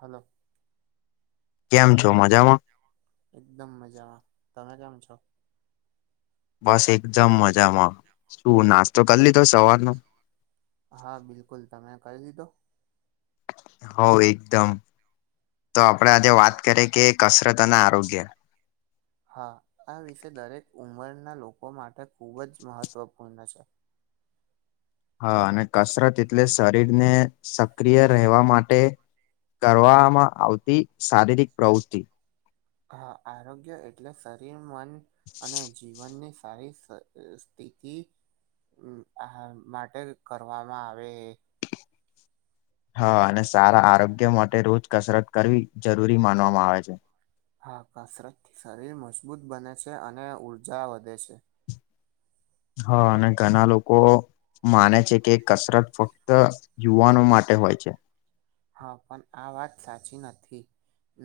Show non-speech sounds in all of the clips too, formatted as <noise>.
હાલો કેમ છો મજામાં? એકદમ મજામાં તમે કેમ છો? બસ એકદમ મજામાં, શું નાસ્તો કરી લીધો સવારનો હા બિલકુલ તમે કરી લીધો? હો એકદમ તો આપડે આજે વાત કરીએ કે કસરત અને આરોગ્ય. હા આ વિષ દરેક ઉંમરના લોકો માટે ખૂબ જ મહત્વપૂર્ણ છે. હા અને કસરત એટલે શરીરને સક્રિય રહેવા માટે કરવામાં આવતી શારીરિક પ્રવૃતિ હા આરોગ્ય એટલે શરીર મન અને જીવનની સારી શ સ્થિતી આ માટે કરવામાં આવે હા અને સારા આરોગ્ય માટે રોજ કસરત કરવી જરૂરી માનવામાં આવે છે. હા કસરતથી શરીર મજબૂત બને છે અને ઊર્જા વધે છે. હા અને ઘણા લોકો માને છે કે કસરત ફ ક્ત યુવાનો માટે હોય છે. હા પણ આ વાત સાચી નથી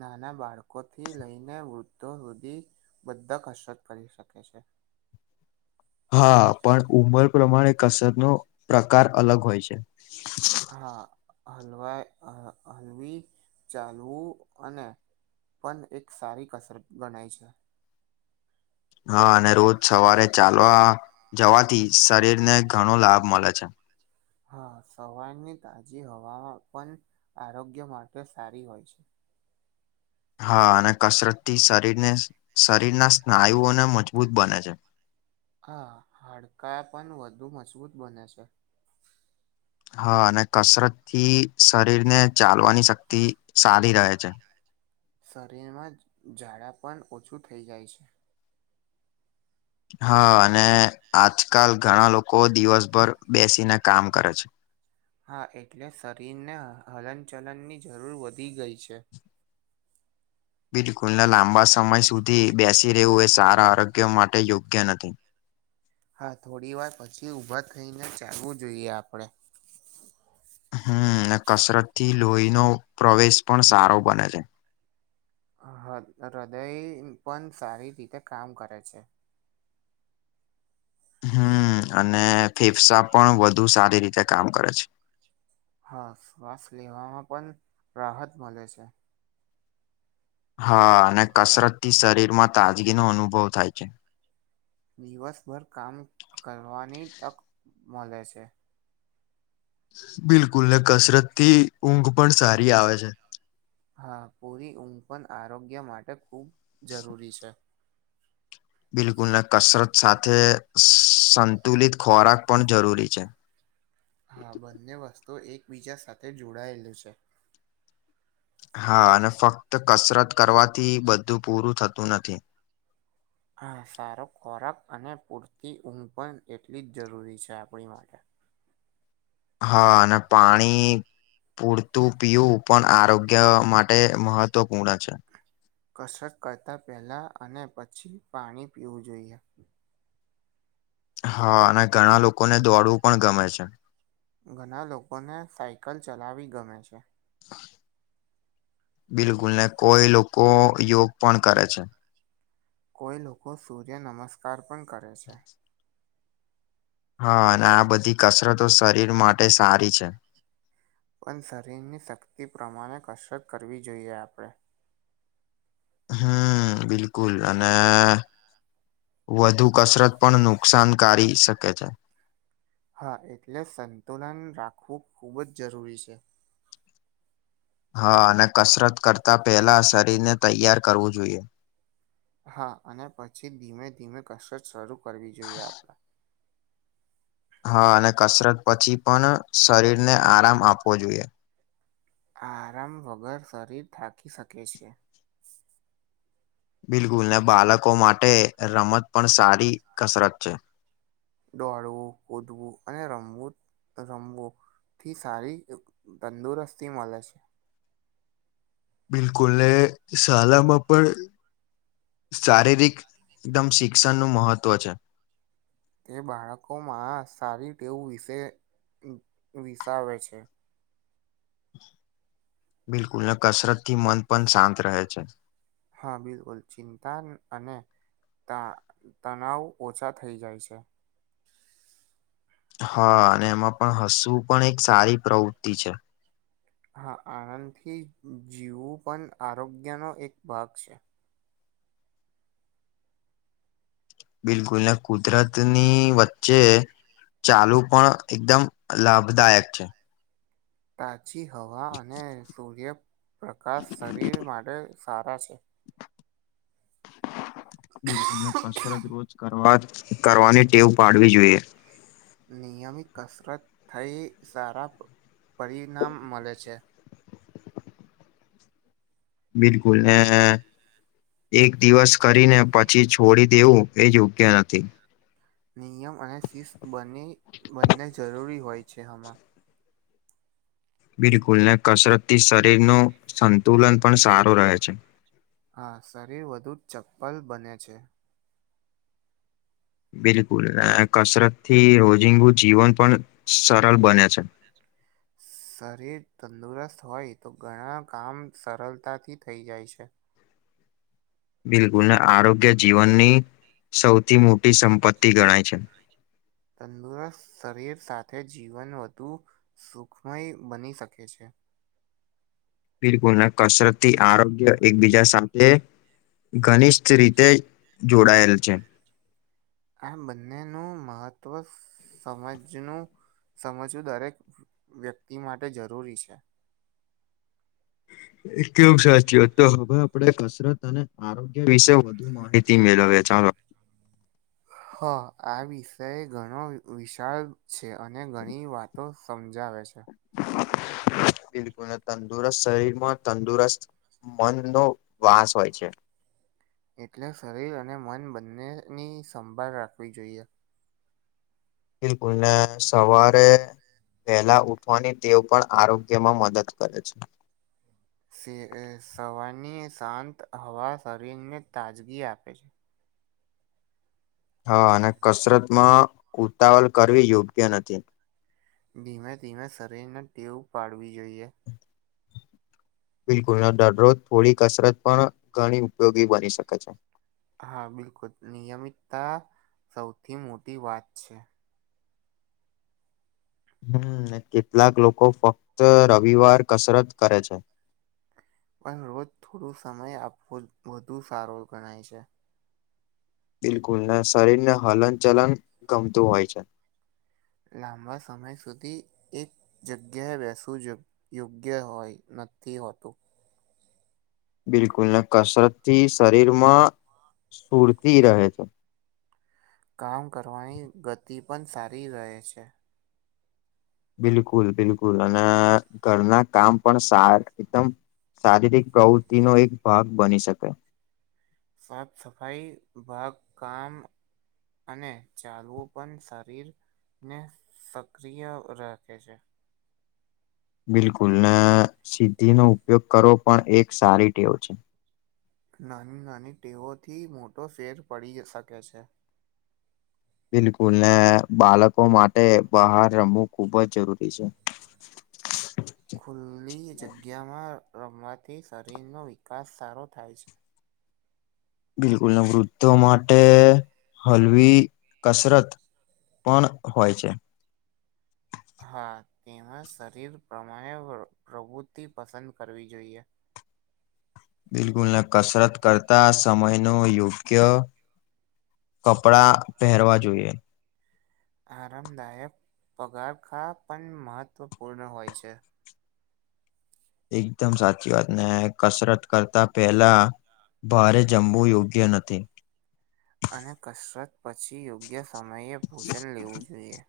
નાના બાળકો થી લઈને વૃદ્ધો સુધી. બધા કસરત કરી શકે છે. હા પણ ઉંમર પ્રમાણે કસરતનો પ્રકાર અલગ હોય છે. હા હલવાય હલવી ચાલવું અને પણ એક સારી કસરત ગણાય છે. હા અને રોજ સવારે ચાલવા જવાથી શરીર ને ઘણો લાભ મળે છે. હા સવારની તાજી હવામાં પણ આરોગ્ય માટે સારી હોય છે. હા અને કસરતથી શરીરને શરીરના સ્નાયુઓને મજબૂત બને છે. હા હાડકા પણ વધુ મજબૂત બને છે. હા અને કસરત થી શરીર ને ચાલવાની શક્તિ સારી રહે છે. શરીરમાં ઝાડા પણ ઓછું થઈ જાય છે. હા અને આજકાલ ઘણા લોકો દિવસભર બેસીને કામ કરે છે. હા એટલે શરીરને હલનચલનની જરૂર વધી ગઈ છે. બિલકુલ લાંબા સમય સુધી બેસી રહેવું એ સારા આરોગ્ય માટે યોગ્ય નથી. હા થોડી વાર પછી ઊભા થઈને ચાલવું જોઈએ આપણે. હમ અને કસરત થી લોહીનો પ્રવેશ પણ સારો બને છે. હ હૃદય પણ સારી રીતે કામ કરે છે. હમ અને ફેફસા પણ વધુ સારી રીતે કામ કરે છે. હા શ્વાસ લેવામાં પણ રાહત મળે છે. હા અને કસરત થી શરીર માં તાજગી નો અનુભવ થાય છે. દિવસભર કામ કરવાની તક મળે છે. બિલકુલ ને કસરત થી ઊંઘ પણ સારી આવે છે. હા પૂરી ઊંઘ પણ આરોગ્ય માટે ખૂબ જરૂરી છે. બિલકુલ કસરત સાથે સંતુલિત ખોરાક પણ જરૂરી છે. હા બંને વસ્તુ એકબીજા સાથે જોડાયેલી છે. હા અને ફક્ત કસરત કરવાથી બધું પૂરું થતું નથી. હા સારો ખોરાક અને પૂરતી ઊંઘ પણ એટલી જ જરૂરી છે આપણી માટે હા અને પાણી પૂરતું પીવું પણ આરોગ્ય માટે મહત્વપૂર્ણ છે. કસરત કરતાં પહેલા અને પછી પાણી પીવું જોઈએ. હા અને ઘણા લોકોને દોડવું પણ ગમે છે. ઘણા લોકોને સાયકલ ચલાવી ગમે છે. બિલકુલ ને કોઈ લોકો યોગ પણ કરે છે. કોઈ લોકો સૂર્ય નમસ્કાર પણ કરે છે. હા અને આ બધી કસરતો શરીર માટે સારી છે. પણ શરીરની શક્તિ પ્રમાણે કસરત કરવી જોઈએ આપણે હમ બિલકુલ અને વધુ કસરત પણ નુકસાન કારી શકે છે. હા એટલે સંતુલન રાખવું ખુબ જ જરૂરી છે. હા અને કસરત કરતા પેલા શરીર ને તૈયાર કરવું જોઈએ. હા અને પછી ધીમે ધીમે કસરત શરૂ કરવી જોઈએ આપણે. હા અને કસરત પછી પણ શરીરને આરામ આપવો જોઈએ. આરામ વગર શરીર થાકી શકે છે. બિલકુલ ને બાળકો માટે રમત પણ સારી કસરત છે. દોડવું, કૂદવું અને રમવું રમવું. થી સારી તંદુરસ્તી મળે છે. બિલકુલ ને <unintelligible> પણ શારીરિક એકદમ શી શિક્ષણ નું મહત્વ છે. તે બાળકોમાં સારી ટેવું વિશે વિસાવે છે. બિલકુલ ને કસરત થી મન પણ શાંત રહે છે. હા બિલકુલ ચિંતા અને તા તણાવ ઓછા થઈ જાય છે. હા અને એમાં પણ હસવું પણ એક સારી પ્રવૃત્તિ છે. હા આનંદથી જીવવું પણ આરોગ્યનો એક ભાગ છે. બિલકુલ ને કુદરતની વચ્ચે ચાલવું પણ એકદમ લાભદાયક છે. તાજી હવા અને સૂર્યપ્રકાશ શરીર માટે સારા છે. બિલકુલ કસરત રોજ કરવા કરવાની ટેવ પાડવી જોઈએ. નિયમિત કસરત થઈ સારા પરિણામ મળે છે. બિલકુલ હે હે એક દિવસ કરીને પછી છોડી દેવું એ યોગ્ય નથી. નિયમ અને શિસ્ત બં બંને જરૂરી હોય છે હમા બિલકુલ ને કસરતથી શરીર નુ સંતુલન પણ સારું રહે છે. હા શરીર વધુ ચપ્પલ બને છે. બિલકુલ કસરત થી રોજિંગુ જીવન પણ સરળ બને છે. શરીર તંદુરસ્ત હોય તો ઘણા કામ સરળતાથી થઈ જાય છે. બિલકુલ ને આરોગ્ય જીવનની સૌથી મોટી સંપત્તિ ગણાય છે. તંદુરસ્ત શરીર સાથે જીવન વધુ સુખમય બની શકે છે. બિલકુલ, ને કસરતથી આરોગ્ય એકબીજા સાથે ઘનિષ્ઠ રીતે જોડાયેલ છે. આ બંનેનું મહત્વ સમજનું સમજવું દરેક વ્યક્તિ માટે જરૂરી છે. એદમ સાચી વાત તો હવે આપડે કસરત અને આરોગ્ય વિશે વધુ માહિતી મેળવે, ચાલો. હા, આ વિષય ઘણો વિશળ છે અને ઘણી વાતો. સમજાવે છે. <inaudible> બિલકુલને તંદુરસ્ત શરીરમાં તંદુરસ્ત મન નો વાસ હોય છે. એટલે શરીર અને મન બંનેની સંભાળ રાખવી જોઈએ. બિલકુલ ને સવારે વેહલા ઉઠવાની ટેવ પણ આરોગ્યમાં મદદ કરે છે. સી સવારની શાંત હવા શરીરને તાજગી આપે છે. હા અને કસરત માં ઉતાવળ કરવી યોગ્ય નથી. ધીમે ધીમે શરીરને ટેવ પાડવી જોઈએ. બિલકુલને દરરોજ થોડી કસરત પણ ઘણી ઉપયોગી બની શકે છે. હા, બિલકુલ નિયમિતતા સૌથી મોટી વાત છે. હમ્મ, કેટલાક લોકો ફક્ત અહ રવિવાર કસરત કરે છે. પણ રોજ થોડો સમય આપવોજ વધુ સારો ગણાય છે. બિલકુલ ને શરીરને હલન ચલન ગમતું હોય છે. લાંબા સમય સુધી એક જગ્યાએ બેસવુ જ યોગ્ય હોય, નથી હોતું. બિલકુલ ને કસરતથી શરીરમાં સ્ફૂર્તિ રહે છે. કામ કરવાની ગતિ પણ સારી રહે છે. બિલકુલ બિલકુલ અને ઘરના કામ પણ સાર એકદમ શારીરક પ્રવૃતિનો એક ભાગ બની શકે. સાફ સફાઈ ભાગ કામ અને ચાલવું પણ શરીર ને સક્રિય રાખે છે. બિલકુલ ને સિદ્ધિનો ઉપયોગ કરવો પણ એક સારી ટેવ છે. નાની નાની ટેવોથી મોટો ફેર પડી શકે છે. બિલકુલ ને બાળકો માટે બહાર રમવું ખુબજ જરૂરી છે. ખુલ્લી જગ્યામાં રમવાથી શરીરનો વિકાસ સારો થાય છે. બિલકુલ ને વૃદ્ધો માટે હલવી કસરત પણ હોય છે. હા, તેમાં શરીર પ્રમાણે પ્ર પ્રવૃત્તિ પસંદ કરવી જોઈએ. બિલકુલને કસરત કરતા સમયનો યોગ્ય કપડા પહેરવા જોઈએ. આરામદાયક પગારખા પણ મહત્વપૂર્ણ હોય છે. એકદમ સાચી વાત ને કસરત કરતા પહેલા. ભારે જમવું યોગ્ય નથી. અને કસરત પછી યોગ્ય સમયે ભોજન લેવું જોઈએ.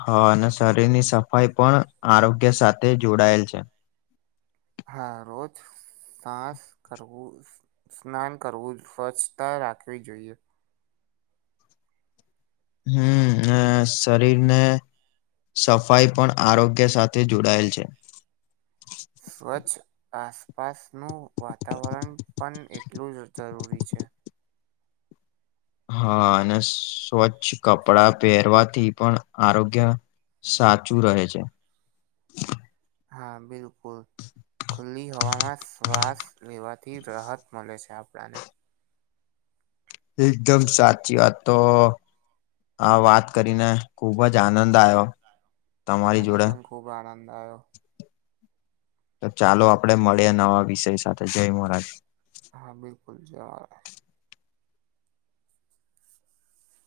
હા અને શરીરની સફાઈ પણ આરોગ્ય સાથે જોડાયેલ છે. હા, રોજ સાસ કરવું સ્નાન કરવું સ્વચ્છતા રાખવી જોઈએ. હમ ને શરીર ને સફાઈ પણ આરોગ્ય સાથે જોડાયેલ છે. સ્વચ્છ આસપાસનું વાતાવરન પન એટલું જ જરૂરી છે. હા અને સ્વચ્છ કપડાં પેરવાથી પણ આરોગ્ય સાચું રહે છે. હા બિલકુલ. ખુલ્લી હવાના શ્વાસ લેવાથી રાહત મલે છે આપણાને. એકદમ સાચી વાત તો આ વાત કરીને ખુબ જ આનંદ આયો. મને પન ખૂબ આનંદ આયો. ચાલો આપડે મળીએ નવા વિષય સાથે જય મહારાજ. હા બિલકુલ જય મહારાજ.